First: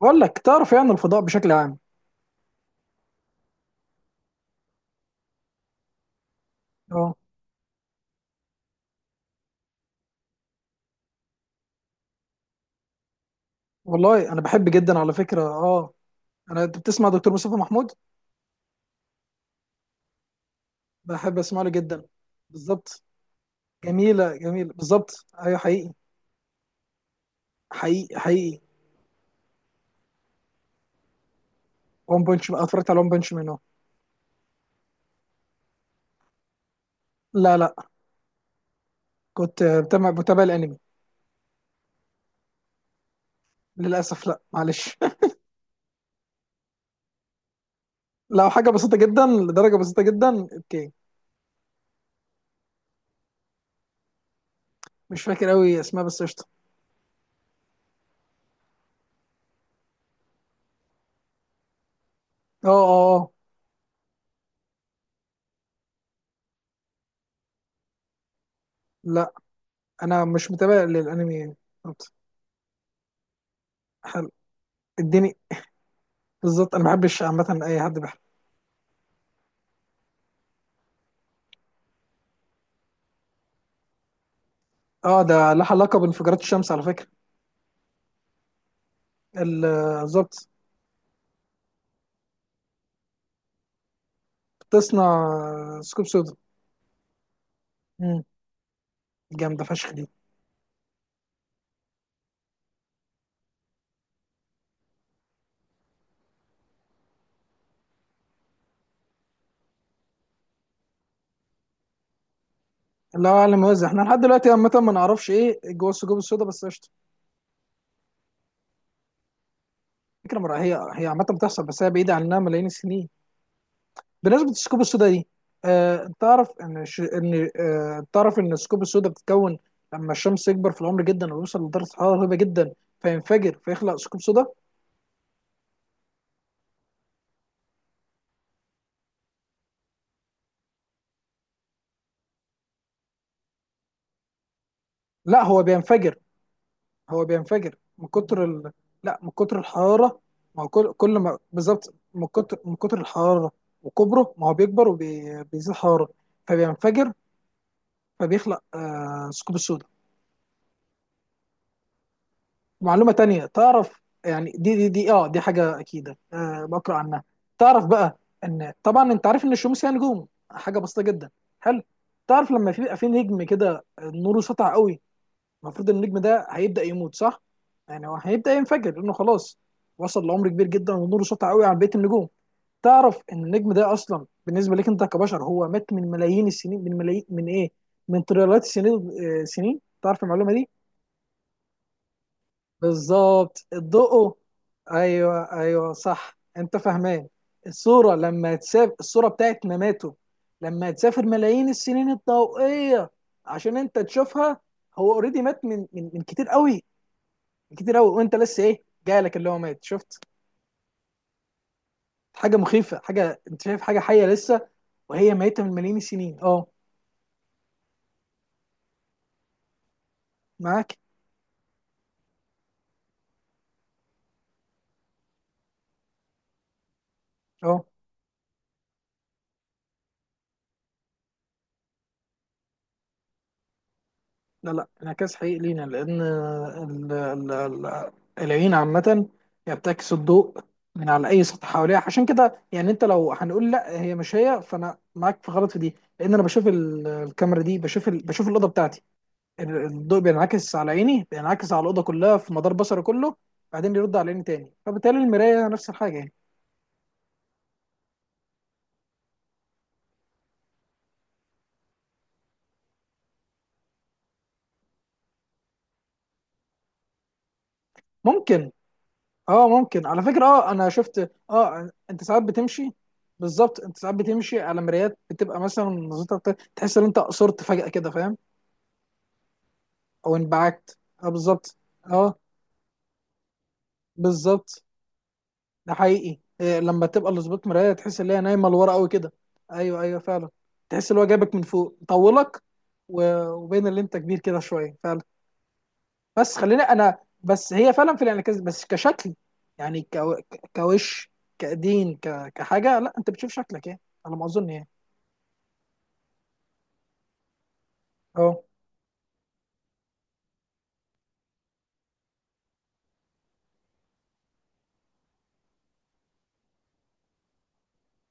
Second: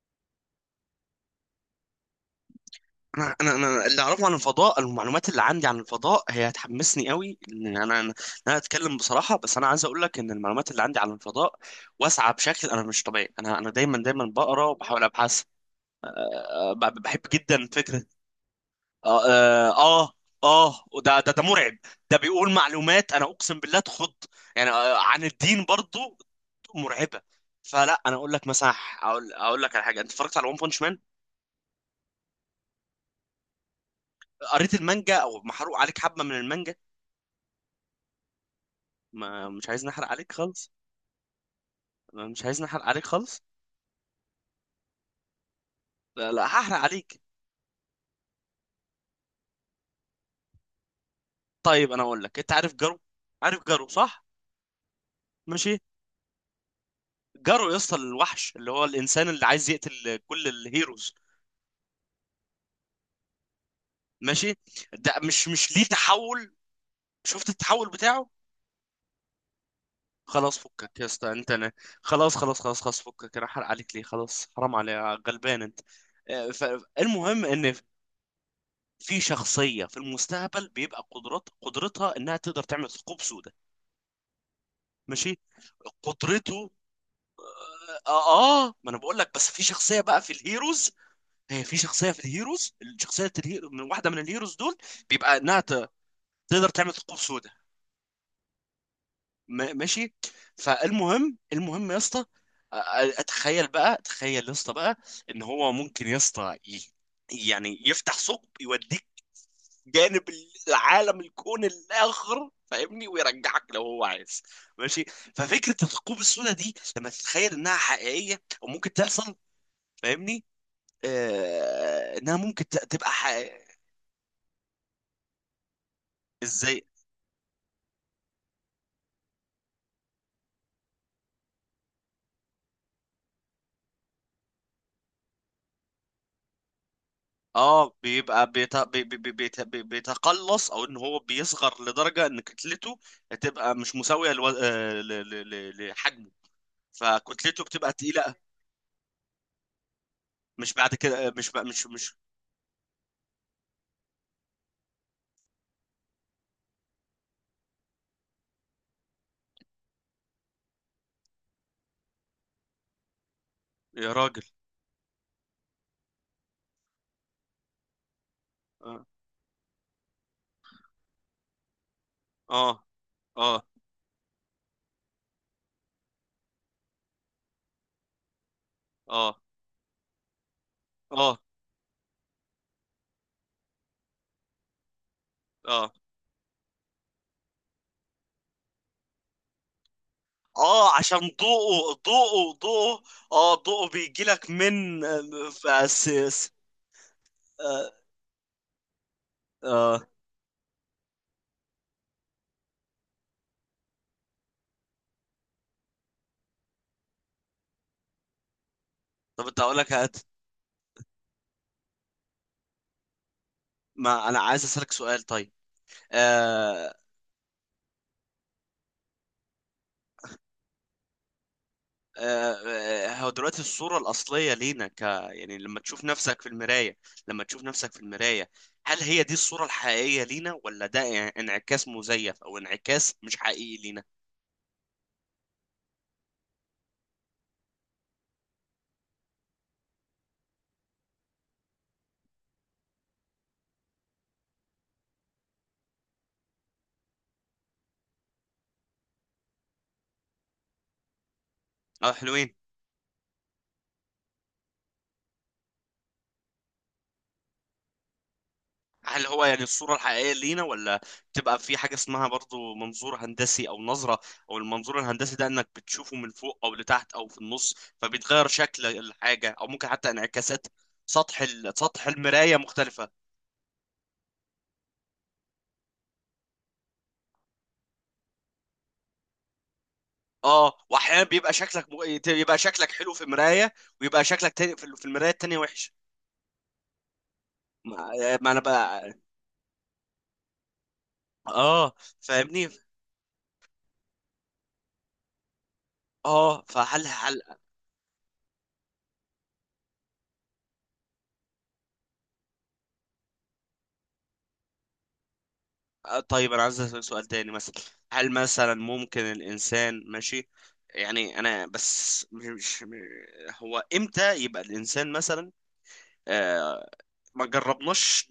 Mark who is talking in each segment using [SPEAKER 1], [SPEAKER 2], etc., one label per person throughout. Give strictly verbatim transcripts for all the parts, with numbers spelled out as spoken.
[SPEAKER 1] بقول لك تعرف يعني الفضاء بشكل عام.
[SPEAKER 2] انا انا انا اللي اعرفه عن الفضاء، المعلومات اللي عندي عن الفضاء هي هتحمسني
[SPEAKER 1] اه،
[SPEAKER 2] قوي. ان انا انا أنا اتكلم بصراحه، بس انا عايز اقول لك ان المعلومات اللي عندي عن الفضاء واسعه بشكل انا مش طبيعي. انا انا دايما دايما
[SPEAKER 1] والله انا بحب
[SPEAKER 2] بقرا
[SPEAKER 1] جدا
[SPEAKER 2] وبحاول
[SPEAKER 1] على فكره.
[SPEAKER 2] ابحث.
[SPEAKER 1] اه، انا
[SPEAKER 2] أه،
[SPEAKER 1] انت
[SPEAKER 2] ب-
[SPEAKER 1] بتسمع
[SPEAKER 2] بحب
[SPEAKER 1] دكتور مصطفى
[SPEAKER 2] جدا
[SPEAKER 1] محمود.
[SPEAKER 2] فكره. اه اه اه آه، وده ده
[SPEAKER 1] بحب
[SPEAKER 2] ده
[SPEAKER 1] اسمع له
[SPEAKER 2] مرعب.
[SPEAKER 1] جدا.
[SPEAKER 2] ده بيقول
[SPEAKER 1] بالظبط.
[SPEAKER 2] معلومات انا اقسم بالله تخض.
[SPEAKER 1] جميله
[SPEAKER 2] يعني
[SPEAKER 1] جميله
[SPEAKER 2] أه، عن
[SPEAKER 1] بالظبط، ايوه
[SPEAKER 2] الدين
[SPEAKER 1] حقيقي.
[SPEAKER 2] برضو، مرعبه. فلا انا
[SPEAKER 1] حقيقي
[SPEAKER 2] اقول لك
[SPEAKER 1] حقيقي.
[SPEAKER 2] مثلا، اقول اقول لك على حاجه، انت اتفرجت على ون بونش مان؟
[SPEAKER 1] وان بنش اتفرجت على وان بنش منه.
[SPEAKER 2] قريت المانجا او محروق عليك حبه من المانجا؟
[SPEAKER 1] لا لا،
[SPEAKER 2] ما
[SPEAKER 1] كنت
[SPEAKER 2] مش عايز نحرق
[SPEAKER 1] بتابع
[SPEAKER 2] عليك
[SPEAKER 1] بتابع
[SPEAKER 2] خالص.
[SPEAKER 1] الانمي
[SPEAKER 2] أنا مش عايز نحرق عليك خالص.
[SPEAKER 1] للاسف، لا معلش
[SPEAKER 2] لا لا، هحرق عليك.
[SPEAKER 1] لو حاجه بسيطه جدا، لدرجه بسيطه جدا، اوكي.
[SPEAKER 2] طيب انا اقول لك، انت عارف جارو؟ عارف جارو صح؟
[SPEAKER 1] مش فاكر
[SPEAKER 2] ماشي.
[SPEAKER 1] قوي اسمها بس قشطه.
[SPEAKER 2] جارو يا اسطى، الوحش اللي هو الانسان اللي عايز يقتل كل الهيروز.
[SPEAKER 1] اه اه اه.
[SPEAKER 2] ماشي. ده مش مش ليه تحول؟ شفت التحول بتاعه؟
[SPEAKER 1] لا، انا مش
[SPEAKER 2] خلاص
[SPEAKER 1] متابع
[SPEAKER 2] فكك يا اسطى، انت
[SPEAKER 1] للانمي.
[SPEAKER 2] انا
[SPEAKER 1] بالظبط.
[SPEAKER 2] خلاص خلاص خلاص خلاص فكك، انا هحرق عليك ليه؟
[SPEAKER 1] حلو،
[SPEAKER 2] خلاص، حرام عليك،
[SPEAKER 1] اديني.
[SPEAKER 2] غلبان انت. آه،
[SPEAKER 1] بالظبط انا ما بحبش
[SPEAKER 2] فالمهم
[SPEAKER 1] عامه
[SPEAKER 2] ان
[SPEAKER 1] اي حد.
[SPEAKER 2] في شخصية في المستقبل بيبقى قدرات، قدرتها انها تقدر تعمل ثقوب سوداء.
[SPEAKER 1] اه،
[SPEAKER 2] ماشي.
[SPEAKER 1] ده لها علاقة بانفجارات
[SPEAKER 2] قدرته.
[SPEAKER 1] الشمس على فكرة.
[SPEAKER 2] اه اه. ما انا بقول لك، بس
[SPEAKER 1] ال-
[SPEAKER 2] في شخصيه بقى في
[SPEAKER 1] بالظبط.
[SPEAKER 2] الهيروز، هي في شخصيه في الهيروز، شخصيه الهيرو من واحده من الهيروز دول،
[SPEAKER 1] بتصنع
[SPEAKER 2] بيبقى انها ت-
[SPEAKER 1] ثقوب سودا.
[SPEAKER 2] تقدر تعمل ثقوب سوداء.
[SPEAKER 1] امم جامدة
[SPEAKER 2] ما-
[SPEAKER 1] فشخ دي.
[SPEAKER 2] ماشي. فالمهم المهم يا اسطى، آه، آه، اتخيل بقى، تخيل يا اسطى بقى ان هو ممكن يا اسطى ي- يعني يفتح ثقب يوديك جانب العالم، الكون الاخر، فاهمني؟
[SPEAKER 1] الله اعلم
[SPEAKER 2] ويرجعك لو
[SPEAKER 1] موزع، احنا
[SPEAKER 2] هو
[SPEAKER 1] لحد
[SPEAKER 2] عايز.
[SPEAKER 1] دلوقتي عامة ما
[SPEAKER 2] ماشي.
[SPEAKER 1] نعرفش ايه
[SPEAKER 2] ففكره
[SPEAKER 1] جوه الثقوب
[SPEAKER 2] الثقوب
[SPEAKER 1] السودا،
[SPEAKER 2] السوداء
[SPEAKER 1] بس
[SPEAKER 2] دي
[SPEAKER 1] قشطة.
[SPEAKER 2] لما تتخيل انها حقيقيه او ممكن تحصل،
[SPEAKER 1] فكرة
[SPEAKER 2] فاهمني؟
[SPEAKER 1] مرة، هي هي عامة بتحصل بس هي بعيدة
[SPEAKER 2] آه، انها
[SPEAKER 1] عننا
[SPEAKER 2] ممكن
[SPEAKER 1] ملايين
[SPEAKER 2] ت-
[SPEAKER 1] السنين.
[SPEAKER 2] تبقى حقيقية.
[SPEAKER 1] بالنسبة للثقوب السودا دي، آه تعرف ان
[SPEAKER 2] ازاي؟
[SPEAKER 1] ش... ان آه تعرف ان الثقوب السودا بتتكون لما الشمس يكبر في العمر جدا ويوصل لدرجة حرارة رهيبة جدا، فينفجر فيخلق ثقوب سودا.
[SPEAKER 2] اه، بيبقى بيت... بي... بي... بي... بيت- بي... بيتقلص، او ان هو بيصغر لدرجه ان كتلته تبقى مش مساويه لو... آه، ل...
[SPEAKER 1] لا
[SPEAKER 2] ل...
[SPEAKER 1] هو
[SPEAKER 2] ل...
[SPEAKER 1] بينفجر.
[SPEAKER 2] لحجمه،
[SPEAKER 1] هو
[SPEAKER 2] فكتلته
[SPEAKER 1] بينفجر
[SPEAKER 2] بتبقى
[SPEAKER 1] من
[SPEAKER 2] تقيله.
[SPEAKER 1] كتر ال... لا، من كتر الحرارة. ما هو
[SPEAKER 2] مش
[SPEAKER 1] كل
[SPEAKER 2] بعد
[SPEAKER 1] كل
[SPEAKER 2] كده آه،
[SPEAKER 1] ما
[SPEAKER 2] مش بقى مش
[SPEAKER 1] بالظبط،
[SPEAKER 2] مش
[SPEAKER 1] من كتر من كتر الحرارة وكبره، ما هو بيكبر وبيزيد حرارة فبينفجر، فبيخلق آه ثقوب سوداء. معلومة تانية تعرف
[SPEAKER 2] يا راجل.
[SPEAKER 1] يعني، دي دي دي اه دي حاجة أكيدة، آه بقرأ عنها. تعرف بقى، إن
[SPEAKER 2] اه
[SPEAKER 1] طبعا أنت عارف إن الشمس هي نجوم، حاجة بسيطة جدا. حلو. تعرف لما في
[SPEAKER 2] اه
[SPEAKER 1] بيبقى في نجم
[SPEAKER 2] اه
[SPEAKER 1] كده، آه، نوره سطع قوي، المفروض النجم ده هيبدا يموت صح؟ يعني هو هيبدا ينفجر لانه
[SPEAKER 2] اه.
[SPEAKER 1] خلاص وصل لعمر كبير جدا ونوره
[SPEAKER 2] آه.
[SPEAKER 1] سطع قوي عن بقيه النجوم. تعرف ان النجم ده اصلا بالنسبه لك انت كبشر هو
[SPEAKER 2] اه
[SPEAKER 1] مات من ملايين السنين، من ملايين من ايه؟ من تريليونات السنين آه، سنين تعرف المعلومه دي؟
[SPEAKER 2] اه، عشان ضوءه ضوءه ضوءه. اه،
[SPEAKER 1] بالظبط
[SPEAKER 2] ضوءه بيجي
[SPEAKER 1] الضوء.
[SPEAKER 2] لك من
[SPEAKER 1] ايوه ايوه صح،
[SPEAKER 2] اساس.
[SPEAKER 1] انت فاهمان.
[SPEAKER 2] آه.
[SPEAKER 1] الصوره لما تسافر، الصوره بتاعت
[SPEAKER 2] آه.
[SPEAKER 1] مماته لما تسافر ملايين السنين الضوئيه عشان انت تشوفها، هو اوريدي مات من من من كتير قوي، كتير قوي، وانت لسه ايه جايلك
[SPEAKER 2] طب
[SPEAKER 1] اللي هو
[SPEAKER 2] انت اقول
[SPEAKER 1] ميت،
[SPEAKER 2] لك، هات.
[SPEAKER 1] شفت؟ حاجه مخيفه، حاجه انت شايف حاجه حيه
[SPEAKER 2] ما انا عايز
[SPEAKER 1] لسه
[SPEAKER 2] اسالك سؤال
[SPEAKER 1] وهي
[SPEAKER 2] طيب.
[SPEAKER 1] ميته من ملايين السنين. اه،
[SPEAKER 2] آه.
[SPEAKER 1] معاك.
[SPEAKER 2] آه. آه، هو دلوقتي الصورة الأصلية لينا، ك يعني لما تشوف نفسك في المراية، لما تشوف
[SPEAKER 1] اه،
[SPEAKER 2] نفسك في المراية، هل هي دي الصورة الحقيقية لينا، ولا ده انعكاس مزيف أو انعكاس مش حقيقي لينا؟
[SPEAKER 1] لا لا، انعكاس حقيقي لينا، لان ال- ال- ال- العين عامه هي بتعكس الضوء من على اي سطح حواليها. عشان كده يعني انت لو هنقول لا هي مش هي، فانا معاك في غلط في دي، لان انا بشوف ال- الكاميرا دي بشوف ال... بشوف الاوضه بتاعتي. ال- الضوء بينعكس على عيني، بينعكس على الاوضه
[SPEAKER 2] اه
[SPEAKER 1] كلها في
[SPEAKER 2] حلوين.
[SPEAKER 1] مدار بصري كله، بعدين يرد على عيني تاني، فبالتالي المرايه نفس الحاجه.
[SPEAKER 2] هل هو يعني الصورة الحقيقية لينا، ولا تبقى في حاجة اسمها برضو منظور هندسي أو نظرة، أو المنظور الهندسي ده، إنك بتشوفه من فوق أو لتحت أو في النص، فبيتغير
[SPEAKER 1] ممكن.
[SPEAKER 2] شكل الحاجة، أو
[SPEAKER 1] اه
[SPEAKER 2] ممكن
[SPEAKER 1] ممكن،
[SPEAKER 2] حتى
[SPEAKER 1] على فكرة
[SPEAKER 2] انعكاسات
[SPEAKER 1] اه، انا شفت
[SPEAKER 2] سطح ال...
[SPEAKER 1] اه،
[SPEAKER 2] سطح
[SPEAKER 1] انت ساعات
[SPEAKER 2] المراية
[SPEAKER 1] بتمشي.
[SPEAKER 2] مختلفة.
[SPEAKER 1] بالظبط، انت ساعات بتمشي على مرايات بتبقى مثلا نظرتها، بت- تحس ان انت قصرت فجأة كده، فاهم؟ او
[SPEAKER 2] اه،
[SPEAKER 1] انبعكت.
[SPEAKER 2] واحيانا
[SPEAKER 1] اه
[SPEAKER 2] بيبقى
[SPEAKER 1] بالظبط.
[SPEAKER 2] شكلك م...
[SPEAKER 1] اه
[SPEAKER 2] يبقى شكلك حلو في مراية، ويبقى شكلك تاني
[SPEAKER 1] بالظبط.
[SPEAKER 2] في في المراية التانية
[SPEAKER 1] ده
[SPEAKER 2] وحش.
[SPEAKER 1] حقيقي، إيه لما تبقى لظبط مراية
[SPEAKER 2] ما...
[SPEAKER 1] تحس ان هي
[SPEAKER 2] ما انا
[SPEAKER 1] نايمة لورا قوي
[SPEAKER 2] بقى.
[SPEAKER 1] كده. ايوه ايوه فعلا. تحس ان هو جايبك من
[SPEAKER 2] اه،
[SPEAKER 1] فوق طولك،
[SPEAKER 2] فاهمني.
[SPEAKER 1] و- وبين اللي انت كبير كده شوية فعلا. بس
[SPEAKER 2] اه،
[SPEAKER 1] خلينا
[SPEAKER 2] فهل
[SPEAKER 1] انا،
[SPEAKER 2] هل
[SPEAKER 1] بس هي فعلا في الانعكاس بس كشكل، يعني كو- كوش كدين، ك- كحاجه، لا انت بتشوف شكلك ايه، على ما اظن يعني.
[SPEAKER 2] آه، طيب انا عايز اسالك سؤال تاني مثلا، هل
[SPEAKER 1] اه
[SPEAKER 2] مثلا ممكن الانسان ماشي يعني، انا بس مش مش- هو امتى يبقى الانسان مثلا، آه، ما جربناش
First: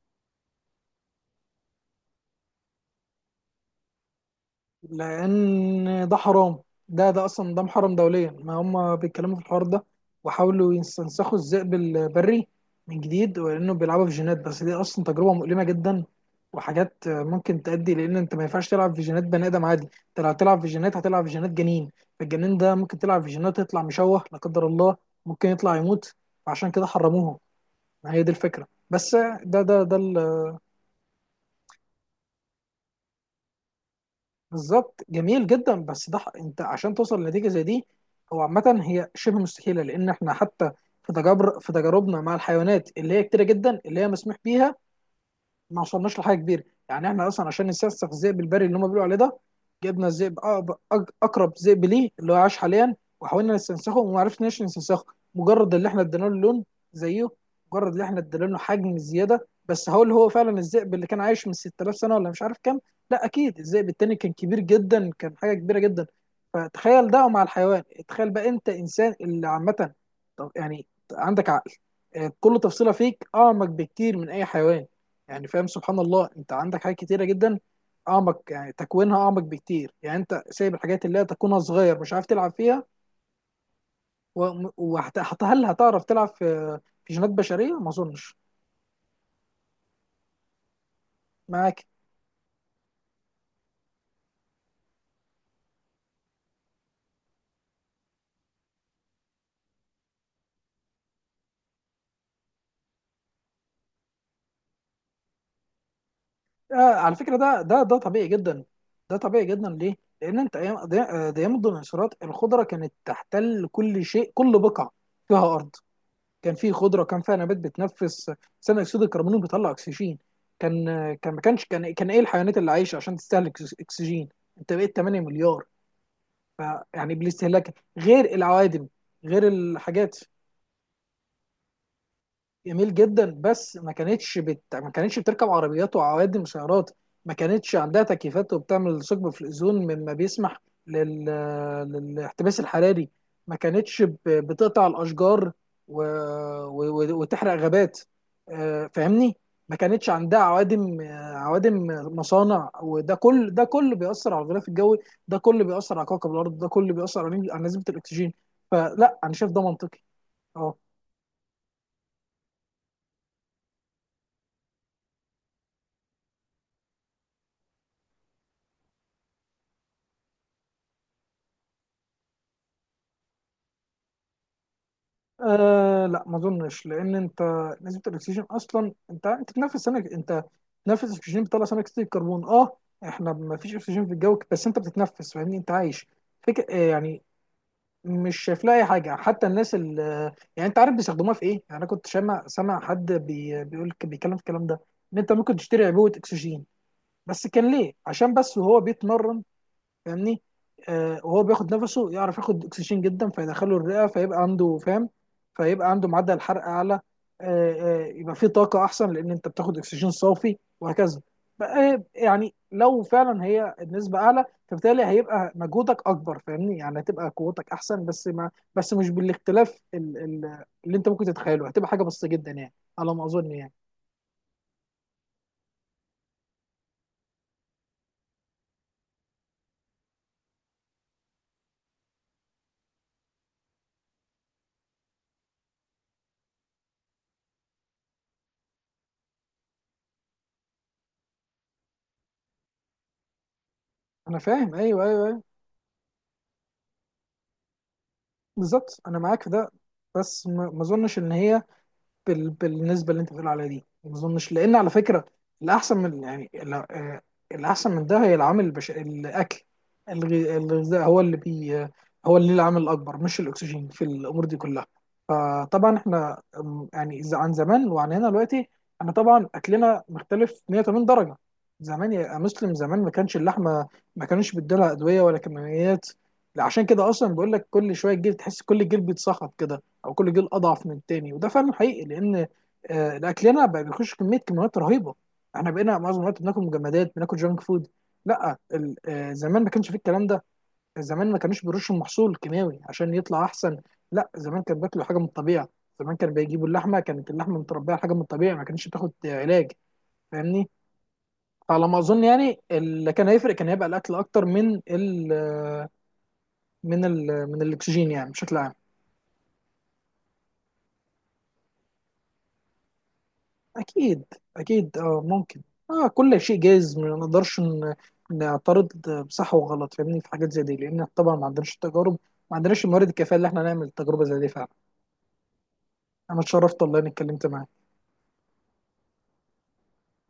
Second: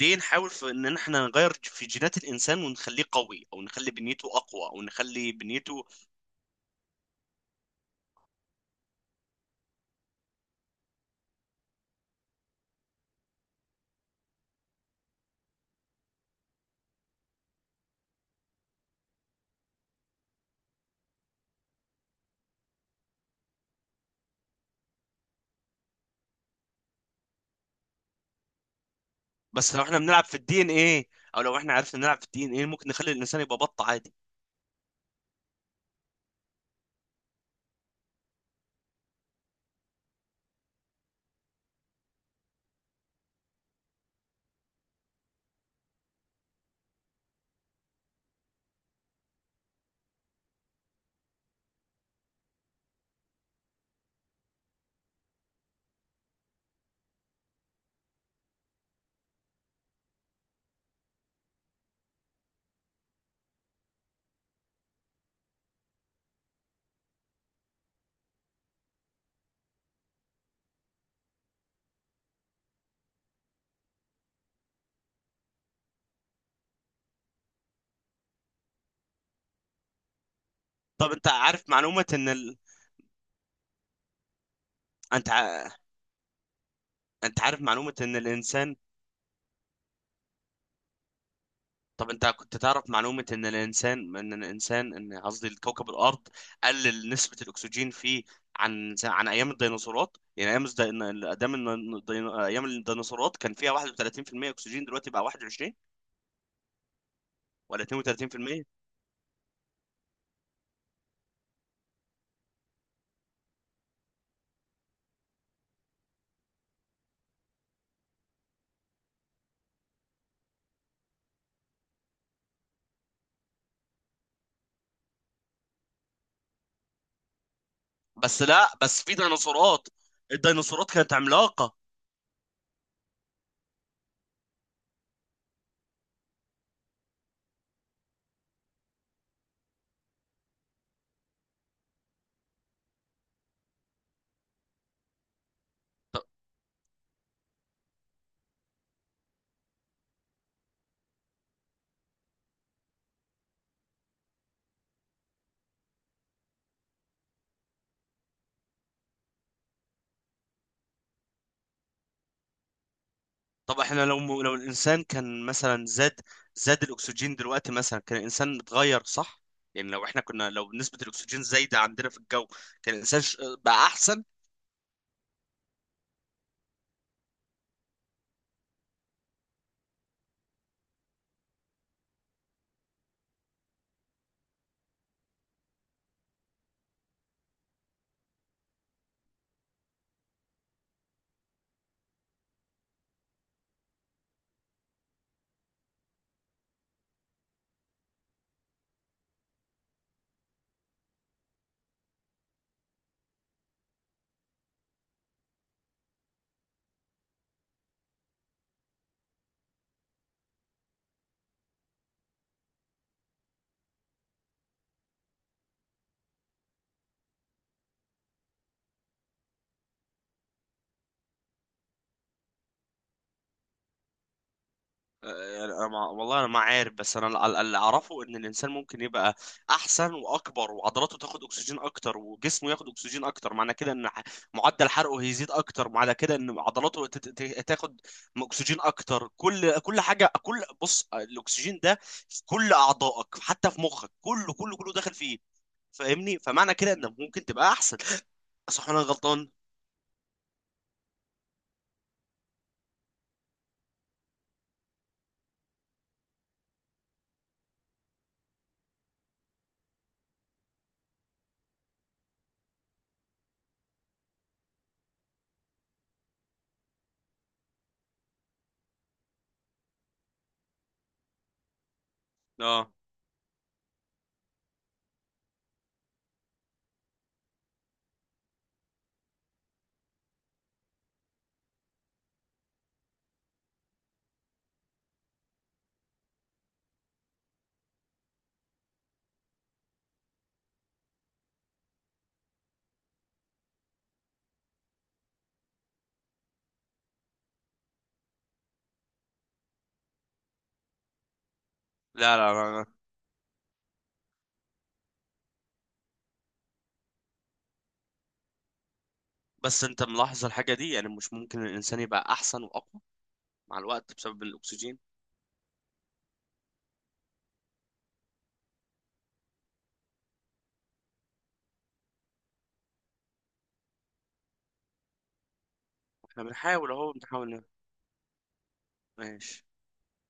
[SPEAKER 2] ليه نحاول في ان احنا نغير في جينات الانسان ونخليه قوي، او نخلي بنيته اقوى، او نخلي بنيته،
[SPEAKER 1] لان ده حرام. ده ده اصلا ده محرم دوليا. ما هم بيتكلموا في الحوار ده وحاولوا يستنسخوا الذئب البري من جديد ولانه بيلعبوا في جينات، بس دي اصلا تجربه مؤلمه جدا وحاجات ممكن تؤدي لان انت ما ينفعش تلعب في جينات بني ادم عادي. انت لو هتلعب في جينات هتلعب في جينات جنين، فالجنين ده ممكن تلعب في جينات يطلع مشوه لا قدر الله، ممكن يطلع يموت. فعشان كده حرموها، ما هي دي الفكره بس. ده
[SPEAKER 2] بس لو
[SPEAKER 1] ده ده
[SPEAKER 2] احنا بنلعب في الدي ان ايه، او لو احنا عرفنا نلعب في الدي ان ايه، ممكن نخلي الانسان يبقى بط عادي.
[SPEAKER 1] بالظبط جميل جدا. بس ده ح- انت عشان توصل لنتيجه زي دي، هو عامه هي شبه مستحيله، لان احنا حتى في تجارب، في تجاربنا مع الحيوانات اللي هي كتيره جدا اللي هي مسموح بيها، ما وصلناش لحاجه كبيره. يعني احنا اصلا عشان نسفسف الذئب البري اللي هم بيقولوا عليه ده، جبنا الذئب أقرب- أج- اقرب ذئب ليه اللي هو عاش حاليا، وحاولنا نستنسخه وما عرفناش نستنسخه، مجرد اللي احنا ادينا له لون زيه، مجرد اللي احنا ادينا له حجم زياده بس. هقول هو فعلا الذئب اللي كان عايش من ستة آلاف سنه ولا مش عارف كام. لا اكيد الذئب التاني كان كبير جدا، كان حاجه كبيره جدا. فتخيل ده مع الحيوان، تخيل بقى انت انسان اللي عامه، طب يعني عندك عقل، آه، كل تفصيله فيك اعمق بكتير من اي حيوان. يعني فاهم، سبحان الله، انت عندك حاجات كتيره جدا اعمق، يعني تكوينها اعمق بكتير، يعني انت سايب الحاجات
[SPEAKER 2] طب
[SPEAKER 1] اللي هي
[SPEAKER 2] انت
[SPEAKER 1] تكوينها
[SPEAKER 2] عارف
[SPEAKER 1] صغير
[SPEAKER 2] معلومة
[SPEAKER 1] مش عارف
[SPEAKER 2] ان
[SPEAKER 1] تلعب
[SPEAKER 2] ال...
[SPEAKER 1] فيها، و- وهت-
[SPEAKER 2] انت
[SPEAKER 1] هت- هل
[SPEAKER 2] ع...
[SPEAKER 1] هتعرف تلعب في في جينات
[SPEAKER 2] انت عارف
[SPEAKER 1] بشريه؟ ما
[SPEAKER 2] معلومة ان
[SPEAKER 1] اظنش.
[SPEAKER 2] الانسان،
[SPEAKER 1] معاك.
[SPEAKER 2] طب انت كنت تعرف معلومة ان الانسان ان الانسان، ان قصدي كوكب الارض قلل نسبة الاكسجين فيه عن عن ايام الديناصورات؟ يعني ايام الد- ايام الدين- ايام الديناصورات كان فيها واحد وثلاثين في المية اكسجين، دلوقتي بقى واحد وعشرين
[SPEAKER 1] آه على فكره، ده ده
[SPEAKER 2] ولا
[SPEAKER 1] ده طبيعي
[SPEAKER 2] اتنين وثلاثين في المية؟
[SPEAKER 1] جدا. ده طبيعي جدا، ليه؟ لان انت ايام ده، آه، ده ايام الديناصورات الخضره كانت تحتل كل شيء، كل بقعه فيها ارض كان فيه خضره، كان فيها نبات بتنفس ثاني اكسيد الكربون بيطلع اكسجين. كان كان ما كانش كان كان ايه الحيوانات اللي عايشه عشان تستهلك اكسجين. انت بقيت تمانية مليار، ف يعني بالاستهلاك غير
[SPEAKER 2] بس لا،
[SPEAKER 1] العوادم،
[SPEAKER 2] بس في
[SPEAKER 1] غير
[SPEAKER 2] ديناصورات،
[SPEAKER 1] الحاجات.
[SPEAKER 2] الديناصورات كانت عملاقة.
[SPEAKER 1] جميل جدا، بس ما كانتش بت... ما كانتش بتركب عربيات وعوادم سيارات، ما كانتش عندها تكييفات وبتعمل ثقب في الأوزون مما بيسمح لل... للاحتباس الحراري. ما كانتش ب... بتقطع الأشجار و...
[SPEAKER 2] ط-
[SPEAKER 1] و... و- وتحرق غابات، آه، فاهمني؟ ما كانتش عندها عوادم، آه، عوادم مصانع، وده كل ده كل بيأثر على الغلاف الجوي، ده كل بيأثر على كوكب الأرض، ده كل بيأثر على على نسبة الأكسجين. فلا أنا شايف ده منطقي. اه.
[SPEAKER 2] طب احنا لو، لو الانسان كان مثلا زاد، زاد الاكسجين دلوقتي مثلا، كان الانسان اتغير صح؟ يعني لو احنا كنا، لو نسبة الاكسجين زايدة عندنا في الجو، كان الانسان ش- بقى احسن.
[SPEAKER 1] آه لا، ما اظنش. لان انت نسبه الاكسجين، اصلا انت انت بتنفس سمك، انت بتنفس اكسجين بتطلع ثاني اكسيد الكربون. اه، احنا ما فيش اكسجين في الجو بس انت بتتنفس، فاهمني؟ انت عايش. فك... آه يعني مش شايف لها اي حاجه. حتى الناس ال... يعني انت عارف بيستخدموها في ايه؟ يعني انا كنت سامع، سامع حد بي... بيقول، بيتكلم في الكلام ده، ان انت ممكن تشتري عبوه اكسجين، بس كان ليه عشان بس وهو بيتمرن، فاهمني؟ آه وهو بياخد نفسه يعرف ياخد اكسجين جدا فيدخله الرئه، فيبقى عنده، فاهم؟ فيبقى عنده معدل حرق اعلى. آه، آه، يبقى فيه طاقه احسن، لان انت بتاخد اكسجين صافي وهكذا. بقى يعني لو فعلا هي النسبه اعلى، فبالتالي هيبقى مجهودك اكبر، فاهمني؟ يعني هتبقى قوتك احسن، بس ما بس مش بالاختلاف ال- ال- اللي انت ممكن تتخيله، هتبقى حاجه بسيطه جدا يعني، على ما اظن يعني.
[SPEAKER 2] يعني أنا ما، والله انا ما عارف، بس انا ال- ال- اللي اعرفه ان الانسان ممكن يبقى احسن واكبر، وعضلاته تاخد اكسجين اكتر، وجسمه ياخد اكسجين اكتر، معنى كده ان ح- معدل حرقه هيزيد اكتر، معنى كده ان عضلاته تت- ت- تاخد اكسجين اكتر. كل كل حاجه، كل، بص، الاكسجين ده في كل اعضائك، حتى في مخك،
[SPEAKER 1] انا
[SPEAKER 2] كله
[SPEAKER 1] فاهم،
[SPEAKER 2] كله كله
[SPEAKER 1] ايوه
[SPEAKER 2] داخل
[SPEAKER 1] ايوه
[SPEAKER 2] فيه،
[SPEAKER 1] ايوه.
[SPEAKER 2] فاهمني؟ فمعنى كده انك ممكن تبقى احسن، صح ولا
[SPEAKER 1] بالظبط
[SPEAKER 2] أنا
[SPEAKER 1] انا معاك
[SPEAKER 2] غلطان؟
[SPEAKER 1] في ده. بس ما ما اظنش ان هي بال... بالنسبه اللي انت بتقول عليها دي ما اظنش. لان على فكره، الاحسن من يعني ال- آه، الاحسن من ده هي العامل البش... الاكل، الغ- الغذاء هو اللي بي، هو اللي ليه العامل الاكبر، مش الاكسجين في الامور دي كلها. فطبعا احنا أم، يعني إذا عن زمان وعن هنا دلوقتي، انا طبعا اكلنا مختلف مية وتمانين درجه. زمان يا مسلم،
[SPEAKER 2] اه،
[SPEAKER 1] زمان ما كانش اللحمه، ما كانوش بيدولها ادويه ولا كيماويات. عشان كده اصلا بقول لك كل شويه الجلد تحس كل الجلد بيتصخط كده، او كل جيل اضعف من التاني. وده فعلا حقيقي، لان آه، اكلنا بقى بيخش كميه كميات رهيبه. احنا بقينا معظم الوقت بناكل مجمدات، بناكل جانك فود. لا ال- آه، زمان ما كانش فيه الكلام ده. زمان ما كانوش بيرشوا المحصول كيماوي عشان يطلع احسن. لا زمان كان بياكلوا حاجه من الطبيعه. زمان كانوا بيجيبوا اللحمه، كانت اللحمه متربيه على حاجه من الطبيعه، ما كانتش بتاخد آه، علاج، فاهمني؟ فعلى ما اظن
[SPEAKER 2] لا لا
[SPEAKER 1] يعني
[SPEAKER 2] لا لا.
[SPEAKER 1] اللي كان هيفرق، كان هيبقى الاكل اكتر من ال آه، من ال من الاكسجين، يعني بشكل عام.
[SPEAKER 2] بس انت ملاحظ الحاجه دي، يعني مش ممكن الانسان يبقى احسن واقوى مع الوقت
[SPEAKER 1] أكيد.
[SPEAKER 2] بسبب الأكسجين؟
[SPEAKER 1] أكيد أه ممكن. أه كل شيء جايز، ما نقدرش ن- نعترض بصح وغلط، فاهمني؟ في حاجات زي دي لأن طبعا ما عندناش التجارب، ما عندناش الموارد الكافية اللي احنا نعمل تجربة زي دي فعلا. أنا
[SPEAKER 2] احنا
[SPEAKER 1] اتشرفت
[SPEAKER 2] بنحاول
[SPEAKER 1] والله إني
[SPEAKER 2] أهو،
[SPEAKER 1] اتكلمت
[SPEAKER 2] بنحاول ن-
[SPEAKER 1] معاك.
[SPEAKER 2] ماشي.